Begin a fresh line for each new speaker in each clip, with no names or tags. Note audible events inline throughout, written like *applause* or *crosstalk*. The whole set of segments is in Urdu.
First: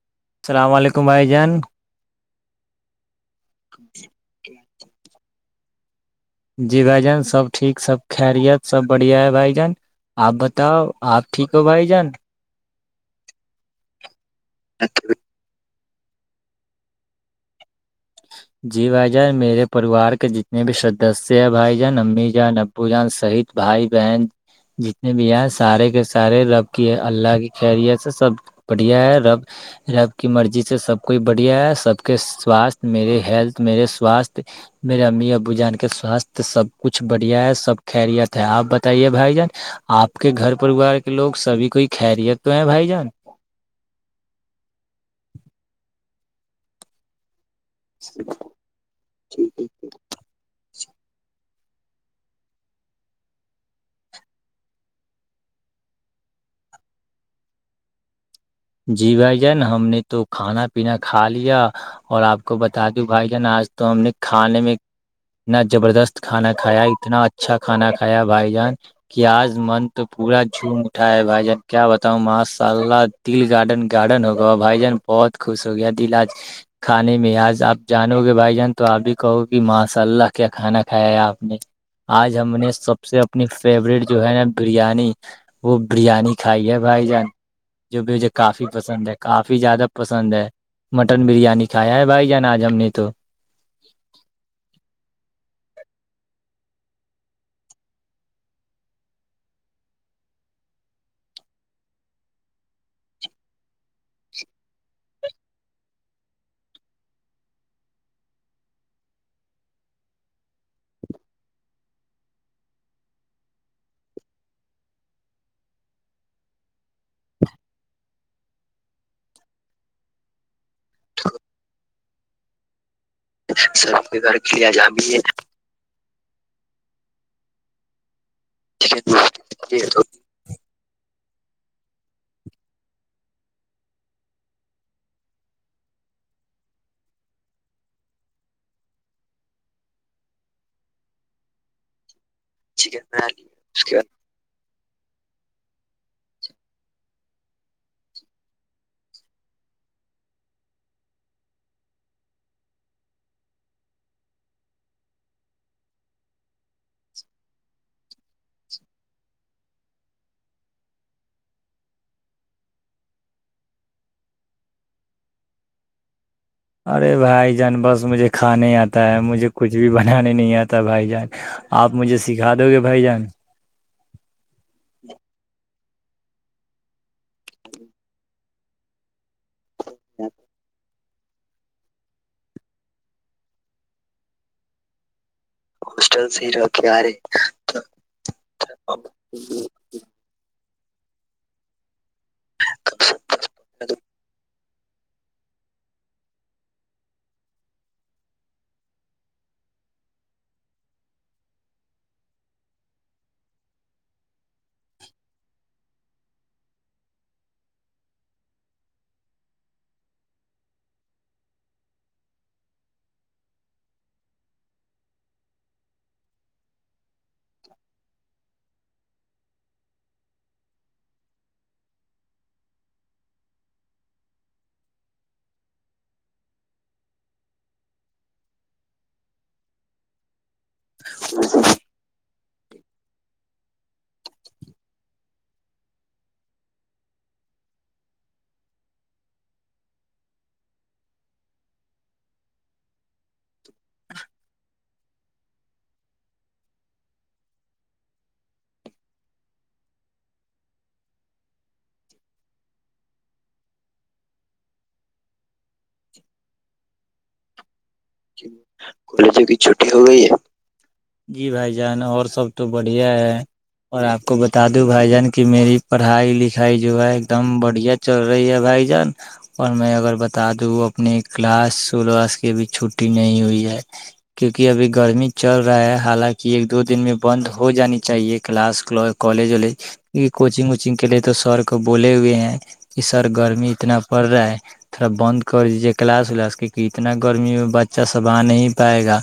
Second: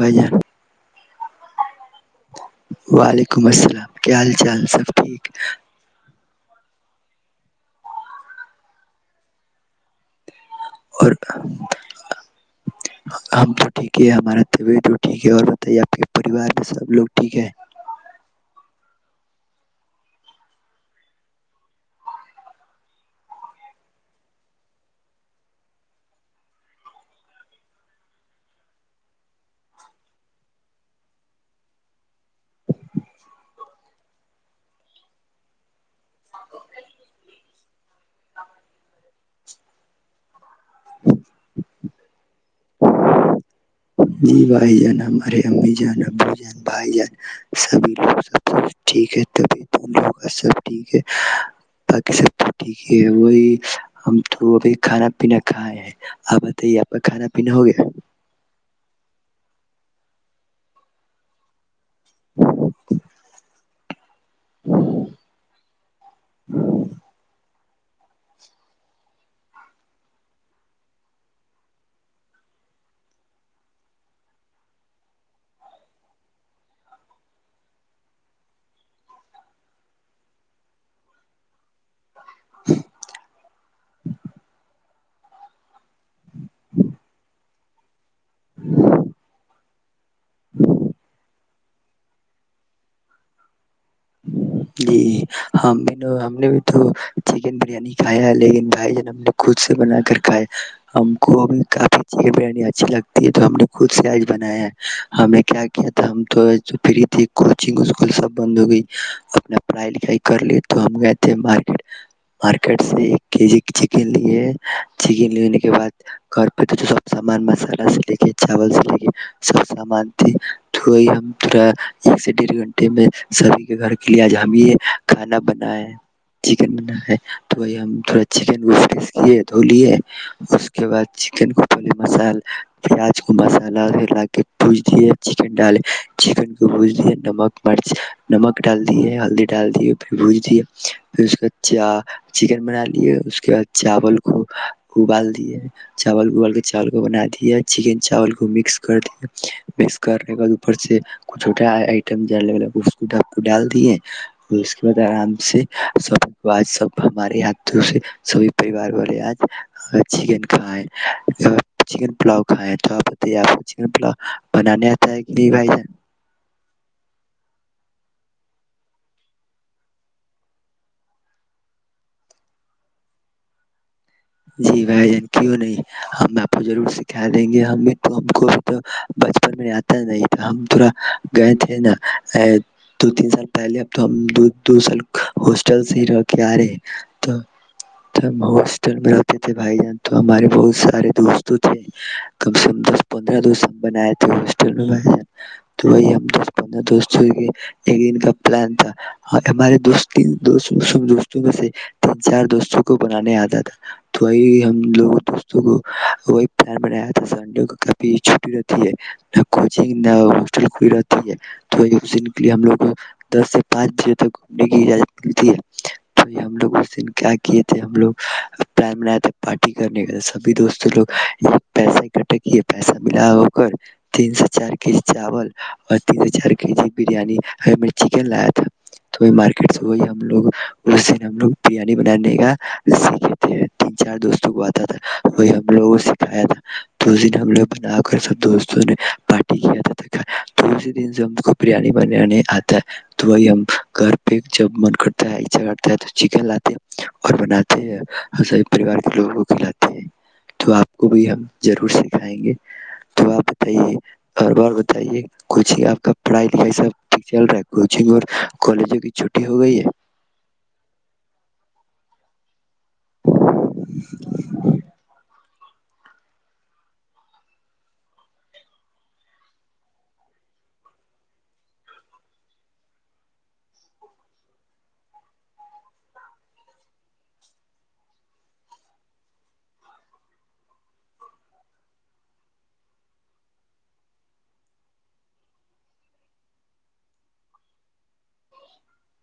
بھائی جان
السلام علیکم بھائی جان
وک *unintelligible* ولیکم السلام کیا حال چال سب ٹھیک
جی بھائی جان سب ٹھ سب خریت سب بڑھیا ہے بھ جان آپ بتاؤ
اور
آپ ٹھیک ہو بھائی جان
ہم تو ٹھیک ہے ہمارا طبیعت بھی ٹھیک ہے اور تو آیا پھر پریوار میں سب لوگ ٹھیک ہے
جی بھائی جان میرے پریوار کے جتنے بھی سدسیہ ہے بھائی جان امی جان ابو جان سہت بھائی بہن جتنے بھی ہیں سارے کے سارے رب کی اللہ کی خیریت سے سب بڑھیا ہے رب رب کی مرضی سے سب کوئی بڑھیا ہے سب کے سواستھ میرے ہیلتھ میرے سوستھ میرے امی ابو جان سواستھ سب کچھ بڑھیا ہے سب خریت ہے آپ بتائیے بھائی جان آپ کے گھر پریوار کے لوگ سبھی کوئی خیریت تو یہ بھائی جان
نہیںی بھائی جان ہمارے امی جان ابو جان بھائی جان سبھی لوگ سب کچھ ٹھیک ہے تبھیعت د کا سب ٹھیک ہے بقی سب تو ٹھیک ہے وہی ہم تو ابھی کھانا پینا کھائے ہیں آپ بتائیے آپ کا کھانا پینا ہو گیا
جی بھائی جان ہم نے تو کھانا پینا کھا لیا اور آپ کو بتا د بھائی جان آج تو ہم نے کھانے میں اتنا زبردست کھانا کھایا اتنا اچھا کھانا کھایا بھائی جان کیا آج من تو پورا جھوم اٹھا ہے بھائی جان کیا بتاؤں ماشاء اللہ دل گارڈن گارڈن ہوگا بھائی جان بہت خوش ہو گیا دل آج کھانے میں آج آپ جانو گے بھائی جان تو آپ بھی کہو گی ماشاء اللہ کیا کھانا کھایا ہے آپ نے آج ہم نے سب سے اپنی فیورورٹ جو ہے نا بریانی وہ بریانی کھائی ہے بھائی جان جو بھی مجھے کافی پسند ہے کافی زیادہ پسند ہے مٹن بریانی چھیا ہے بھائی جانا آج ہم نے تو
جی ہم بھی ہم نے بھی تو چکن بریانی کھایا ہے لیکن بھائی جان ہم نے خود سے بنا کر کھاائے ہم کوب کافی چکن بریانی اچھی لگتی ہے تو ہم نے خود سے آج بنایا ہے ہمیں کیا کیا تھا ہم تو فری تے کوچنگ اسکول سب بند ہو گئی اپنا پڑھائی لکھائی کر لی تو ہم گئے تھے مارکیٹ مارکیٹ سے ایک کے جی چکن لی چکن لینے کے بعد گھر پہ سب سامان مسالہ سے لے کے چاول سے لے کے سب سامان تھے تو وہی ہم پا ایک سے ڈڑھ گھنٹہ میں سبھی گھر کے لیے آج ہمیں یہ کھانا بنائے چکن بن ہے تو بائی ہم تھوڑا چکن گف کیے دھو لیے اس کے بعد چکن کو پہلے مسال پیاز کو مسالہ ل کے بج دی چکن ڈالے چکن کو بج دی نمک مرچ نمک ڈال دیے ہلدی ڈال دی پھر بھج دیئے پھر اس کا چ چکن بنا لیے اس کے بعد چاول کو ابال دی چاول ابال کے چاول کو بنا دی چکن چاول کو مکس کر دیے مکس کرنے کے بع اوپر سے کچھوٹا آئٹم ج لگ گ ڈپ کو ڈال دیے اس کے بعد آرام سے س ب ہمارے ہات سے سبھی پریوار بولے آج چکن کھائے چکن پلا کھائے تو آپ بتائیے آپ کو چکن پلا بنانے آتا ہے کہ نہیں بھائی ج
ارے بھائی جان بس مجھے کھانے آتا ہے مجھے کچھ بھی بنانے نہیں آتا بھائی جان آپ مجھے سکھا دو گے بھائی جان
جی بھائی جان کیوں نہیں ہاں آپ جضر سھ کہ دیں گے ہمیں تو ہم کو تو بچپن میں آتا نہیں ہم تھورا گئے تھے نا ا دو تین سال پہلے اب تو ہم دو دو سال ہاسٹل سے ہی رہ کے آ رہے تو ل میں رہتے تھے بھائی جان تو ہمارے بہت س سارے دوستوں تھے کم سے کم دس پندرہ دو س بنئے تھے بھ تو وہی ہم دس پندرہ دوستوں کے ایک دن کا پلان تھا ہمارے دو دو دوستوں میں سے تین چار دوستوں کو بنانے آتا تھا تو وہ ہم لوگ دوستوں کو وہی پار بنایا تھا سنڈے کو کافی چھٹی رہتی ہے نہ کوچنگ نہ ہسٹل کھ رہتی ہے تو اس دن کے لیے ہم لوگ کو دس سے پانچ بجے تک گھومنے کی اجازت ملتی ہے تو ہم لوگ اس دن کیا کیے تھے ہم لوگ پلان بنایا تھا پارٹی کرنے کے سبھی دوستوں لو یہ پیسا اکٹھا کیے پیسا ملا ہو کر تین سے چار کے جی چاول اور تین سے چار کے جی بریانی چکن لایا تھا تو وہ مارکیٹ سے وہی ہم لوگ اس دن ہم لوگ بریانی بنانے گا اسی تین چار دوستوں کو آتا تھا وہی ہم لوگ کو سکھایا تھا تو اس دن ہم لوگ بنا کر سب دوستوں نے پارٹی کیا تھا تو اسی دن سے ہم کو بریانی بنانے آتا وہی ہم گھر پہ جب من کر تا اچھا کرتا ہے تو چکن لاتے اور بناتے سب پریوار کے لوگوں کو کھلاتے ہیں تو آپ کو بھی ہم ضرور سکھائیں گے تو آپ بتائیے اور بار بتائیے کچھ ہی آپ کا پڑھائی لکھائی سب پ چل رہ
کالجوں کی چھٹی ہو گئی ہے جی بھائی ج ہے نا اور سب تو بڑھیا ہے اور آپ کو بتا دوں بھائی جان کہ میری پڑھائی لکھائی جو ہے ایک دم بڑھیا چل رہی ہے بھائی جان اور میں اگر بتا د اپنے کلاس الاس کے بھی چ چھٹی نہیں ہوئی ہے کیوںکہ ابھی گرمی چل رہا ہے حالانکہ ایک دو دن میں بند ہو جانی چاہیے کلاس کالج والج کیکہ کوچنگ وچنگ کے لیے تو سر کو بولے ہوئے ہیں کہ سر گرمی اتنا پڑ رہا ہے تھوڑا بند کر دیجیے کلاس ولاس کیکہ اتنا گرمی ب اچا سب نہیں پائے گا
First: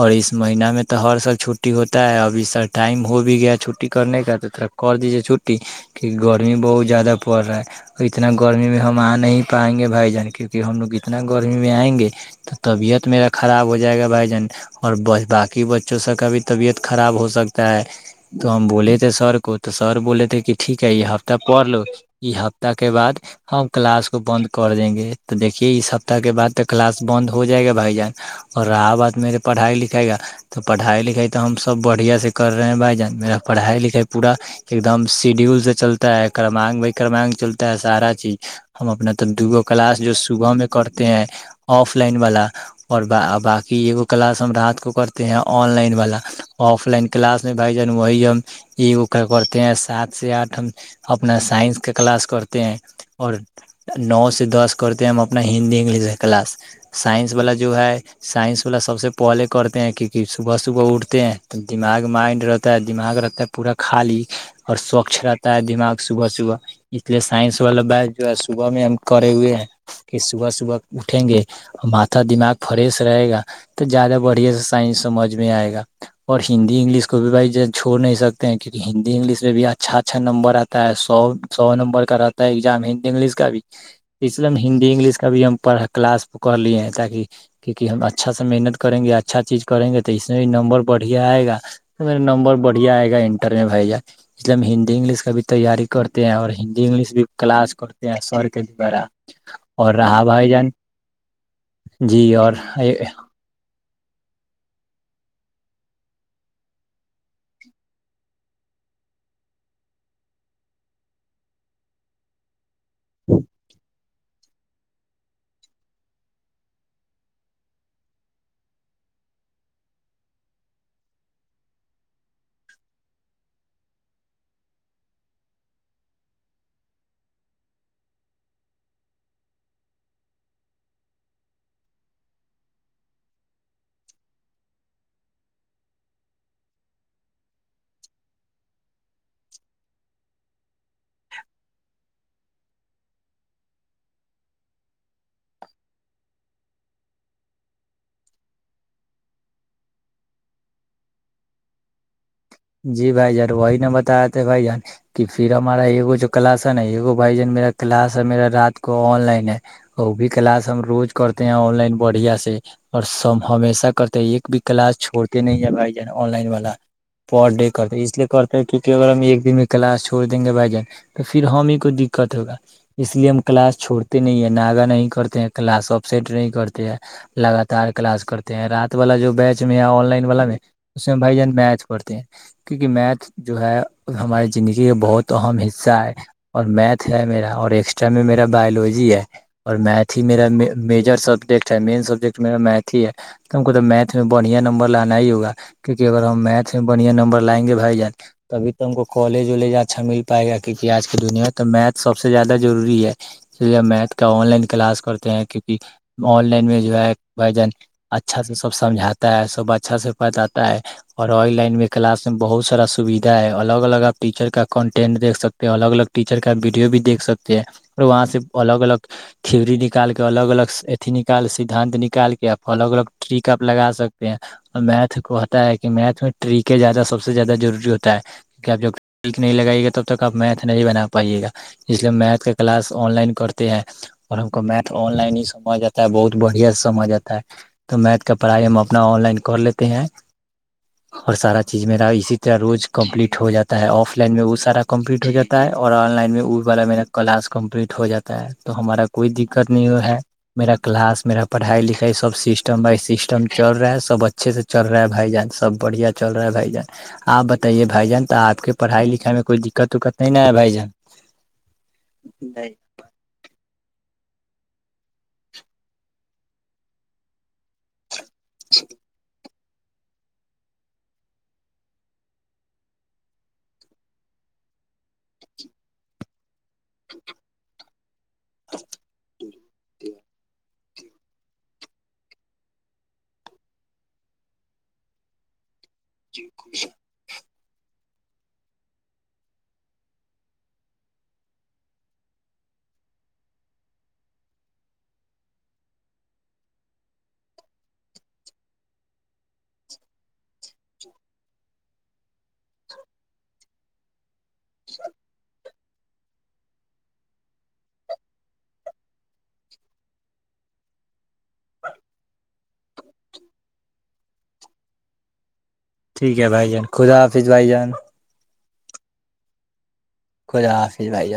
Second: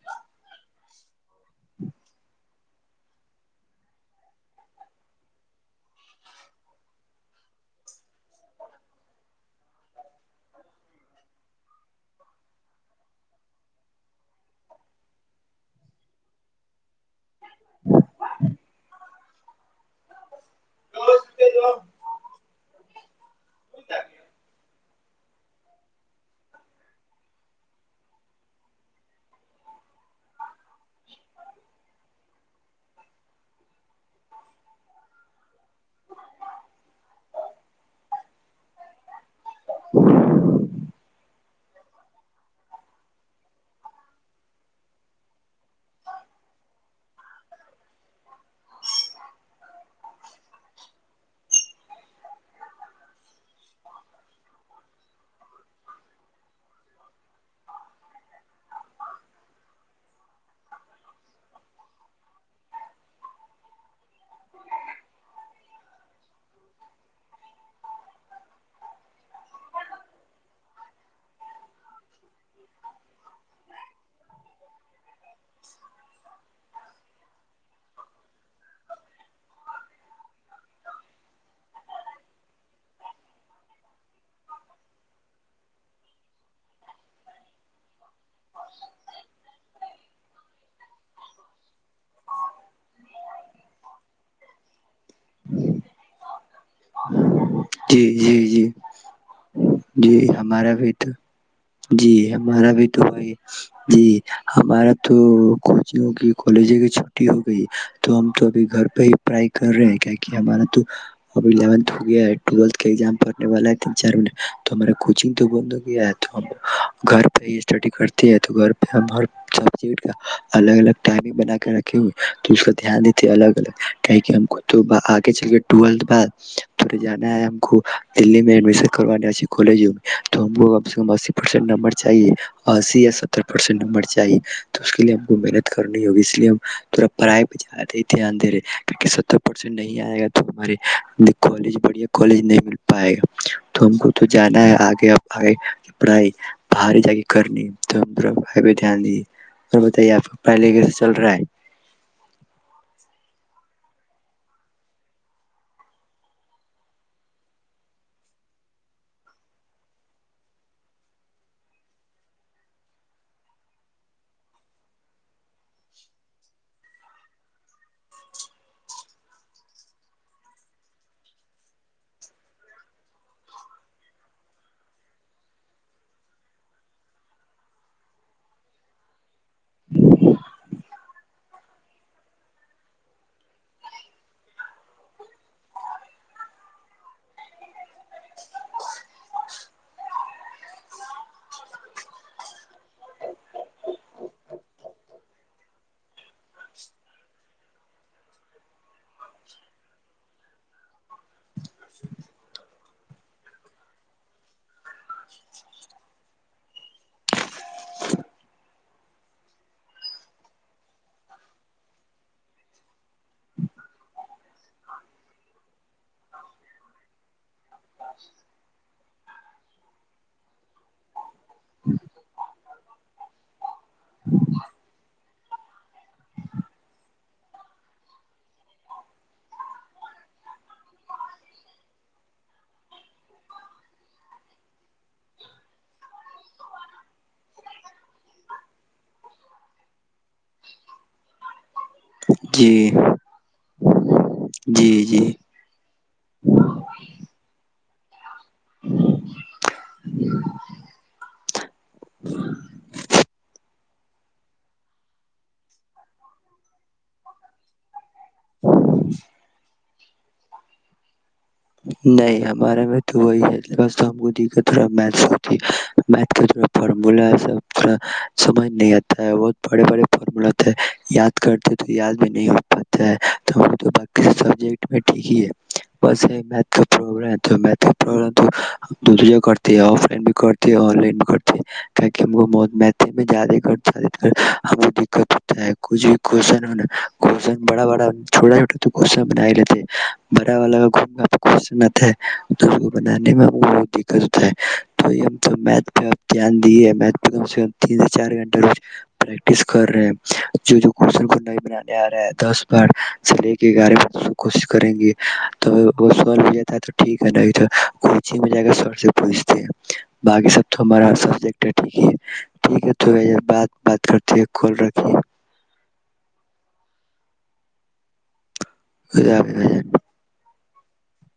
اور اس مہین میں تو ہر سال چھٹی ہوتا ہے اب سر ٹائم ہو بھی گیا چھٹی کرنے کا تو تھوڑا کر دیجیے چھٹٹی کیونکہ گرمی بہت زیادہ پڑ رہا ہے اور اتنا گرمی میں ہم آ نہیں پائیں گے بھائی جان کیونکہ ہم لوگ اتنا گرمی میں آئیں گے تو طبیعت میرا خراب ہو جائے گا بھائی جان اور باقی بچوں سب کا بھی طبیعت خراب ہو سکتا ہے تو ہم بولے تھے سر کو تو سر بولے تھے کہ ٹھیک ہے یہ ہفتہ پڑھ لو یہ ہفتہ کے بعد ہم کلاس کو بند کر دیں گے تو دیکے اس سپتہ کے بع تو کلاس بند ہو جائے گا بھائی جان اور رہا بات میرے پڑھائی لکھائی کا تو پڑھائی لکھائی تو ہم سب بڑھیا سے کر رہے ہیں بھائی جان میرا پڑھائی لکھائی پورا ایک دم شیڈیول سے چلتا ہے کرمانک بائی کرمانک چلتا ہے سارا چیز ہم اپنا تو دوگو کلاس جو صبح میں کرتے ہیں آف لائن والا اور باقی ای کلاس ہم رات کو کرتے ہیں آن لائن والا آف لائن کلاس میں بھائی جان وہی ہم ایک کرتے ہیں سات سے آٹھ ہم اپنا سائنس کا کلاس کرتے ہیں اور نو سے دس کرتے ہیں ہم اپنا ہندی انگلش کا کلاس سائنس والا جو ہے سائنس والا سب سے پہلے کرتے ہیں کیون کہ صبح صبح اٹھتے ہیں تو دماغ مائنڈ رہتا ہے دماغ رہتا ہے پورا خالی اور سوچھ رہتا ہے دماغ صبح صبح اس لیے سائنس والا بچ جو ہے صبح میں ہم کرے ہوئے ہیں کہ صبح صبح اٹھیں گے ا دماغ فریش رہے گا تو زیادہ بڑھے سے سائنس سمجھ میں آئے گا اور ہندی انگلش کو بھی بھائی چھوڑ نہیں سکتے ہیں کیونکہ ہندی انگلش میں بھی اچھا اچھا نمبر آتا ہے سو سو نمبر کا رہتا ہے ایگزام ہندی انگلش کا بھی اس لیے ہم ہندی انگلش کا بھی ہم پھ کلاس کر لیے ہیں ت کہ ہم اچھا محنت کریں گے اچھا چیز کریں گے اس میں بھی نمبر بڑھیا آئے گا میرا نمبر بڑھیا آئے گا انٹر میں بھی جا اس لیے ہم ہندی انگلش کا بھی تیاری کرتے ہیں اور ہ انگلش بھی کلاس
جی
کرتے ہیں
جی
سر کے
جی
دوارہ اور رہاہا
جی
بھائی جان
ہمارا بھی تو جی ہمارا بھی تو وہی جی ہمارا تو کوچگوں کی کالج کی چھٹی ہو گئی تو ہم تو ابھی گھر پہ ہی پائی کر رہے ہیں کیا کہ ہمارا تو اب الیونتھ ہو گیا ویلتھ گزام پڑنے والا ہے تین چارن تو ہمارا کوچنگ تو بند ہو گیا ہے تو ہم گھر پہ ہی اسٹڈی کرتے ہیں تو گھر پہ ہم ہر سبٹ کا الگ الگ ٹائمگ بنا کے رکھے ہوئے تو اس کا دھیان دیتے ہیں الگ الگ کہ ہم خود تو آگے چل گئے ٹولھ بعد ے جانا ہے ہم کو دلی میں ایڈمیشن کروانے کالجوں میں تو ہم کو کم سے کم اسی پرسینٹ نمبر چاہیے اسی یا ستر پرسینٹ نمبر چاہیے تو اس کے لیے ہم کو محنت کرنی ہوگی اس لیے ہم تھورا پڑھائی پہ زیادہ ہی دھیان دے رہے کیونکہ ستر پرسینٹ نہیں آئے گا تو ہمارے کالج بڑھیا کالج نہیں مل پائے گ تو ہم کو تو جانا ہے آگے پڑھائی باہر جا کے کرنی تو پہ د دی اور بتائیے آپ پڑھائی لے کیسے چل رہا ہے
جی بھائی جان وہی ن بتاے بھائی جان کہ پھر ہمارا ایکو جو کلاس ہے نا ایکو بھائی جان میرا کلاس ہے میرا رات کو آن لائن ہے وہ بھی کلاس ہم روز کرتے ہیں آن لائن بڑھیا سے اور سب ہمیشہ کرتے ہیں ایک بھی کلاس چھوڑتے نہیں ہے بھائی جان آن لائن والا پر ڈے کرتے اس لیے کرتے ہیں کیونکہ اگر ہم ایک دن میں کلاس چھوڑ دیں گے بھائی جان تو پھر ہم ہی کوئی دقت ہوگا اس لیے ہم کلاس چھوڑتے نہیں ہیں ناگہ نہیں کرتے ہیں کلاس اپسیٹ نہیں کرتے ہیں لگاتار کلاس کرتے ہیں رات والا جو بیچ میں ہے آن لائن والا میں اس میں بھائی جان میچ پڑھتے ہیں کیونکہ میتھ جو ہے ہماراری زندگی کا بہت اہم حصہ ہے اور میتھ ہے میرا اور ایکسٹرا میں میرا بایولوجی ہے اور میتھ ہی میرا میجر سبجیکٹ ہے مین سبجیکٹ میرا میتھ ہی ہے تو ہم کو تو میتھ میں بڑھیا نمبر لانا ہی ہوگا کیونکہ اگر ہم میتھ اچھے بڑھیا نمبر لائیں گے بھائی جن تبھی تو ہم کو کالج والج اچھا مل پائے گا کیونکہ آج کی دنیا میں تو میتھ سب سے زیادہ ضروری ہے اس لیے ہم میتھ کا آن لائن کلاس کرتے ہیں کیونکہ آن لائن میں جو ہے بھائی جن اچھا سے سب سمجھاتا ہے سب اچھا سے بتاتا ہے اور اور لائن میں کلاس میں بہت سارا سویدھا ہے الگ الگ آپ ٹیچر کا کنٹینٹ دھ سکتے الگ الگ ٹیچر کا ویڈیو بھییکھ سکتے ہیں اور وہاں سے الگ الگ تھھیوری نکال کے الگ الگ ایھی نکال سدھانت نکال کے آپ الگ الگ ٹریک آپ لگا سکتے ہیں اور میتھ کوتا ہے کہ میتھ اس میں ٹیکیں زیادہ سب سے زیادہ ضروری ہوتا ہے کیکہ آپ جب ٹریک نہیں لگائی گے تب تک آپ میھ نہیں بنا پائیے گا اس لیے ہم میتھ کا کلاس آن لائن کرتے ہیں اور ہم کو میتھ آن لائن ہی سمھا جاتا ہے بہت بڑھیا سے سمجھ آاتا ہے تو میتھ کا پڑھائی ہم اپنا آن لائن کر لیتے ہیں اور سارا چیز میرا طر روز
جی
کمپلیٹ ہو جا ہے ت آف لائن میں وہ سارا
جی
کمپلیٹ ہو
جی
جاتا ہے اور آن لائن میں وہ والا میرا کلاس کمپلیٹ ہو جاتا تو ہمارا کوئی دقت نہیں ہو ہے میرا کلاس میرا پڑھائی لکھائی سسٹم بائی سسٹم دم چل رہا ہے سب اچھے سے چل رہا ہے بھائی جان سب بڑھیا چل رہا ہے بھائی جان آپ بتائیے بھائی جان تو آپ کے پڑھائی لکھائی میں کوئی دقت وککت نہیں ن ہے بھائی جان
نہیں ہمارے میں تو وہی ہے بس ہم ا تھا فارمو سب تھا سمجھ نہیں آتا ہے وہ بڑے بڑے فارمولات یاد کرتے تو یاد بھی نہیں ہو پاتا ہے تو بقی سبجیکٹ میں ٹھیک ہی ہے بسیھ پرابلم تو دوجا کرتے آف لائن بھی کرتے لائن کرتے تہ ہم کو مت زیادہ ہم کو دت کچھ بھی کوشچن کوشن بڑا بڑا چھوٹا چھٹا تو غصہ بن لیتے بڑا والا گ کون آتا ہے تو اس بنانے میں ہم کو ب دقت ہوتا ہے تو یہ تو میتھ پہ آپ دھیان دیے میتھ پہ کم سے کم تین سے چار گھنٹے ر پریکٹس کر رہے ہیں جو جون کو نہیں بنانے آ رہا ہے دس بار سے گیارہ ب کوشش کریں گے تو وہ س بھی جتا ہے تو ٹھیک ہے نہیں کوچگ میں جا کے سر سے پوچھتے ہیں باقی سب تو ہمارا سبیکٹ ہے ٹھیک ہے ٹھیک ہے تو بات بات کرتے کال رک
ٹھیک ہے بھائی جان خدا حافظ بھائی جان
ک آ نہیں
خدا حافظ بھ ج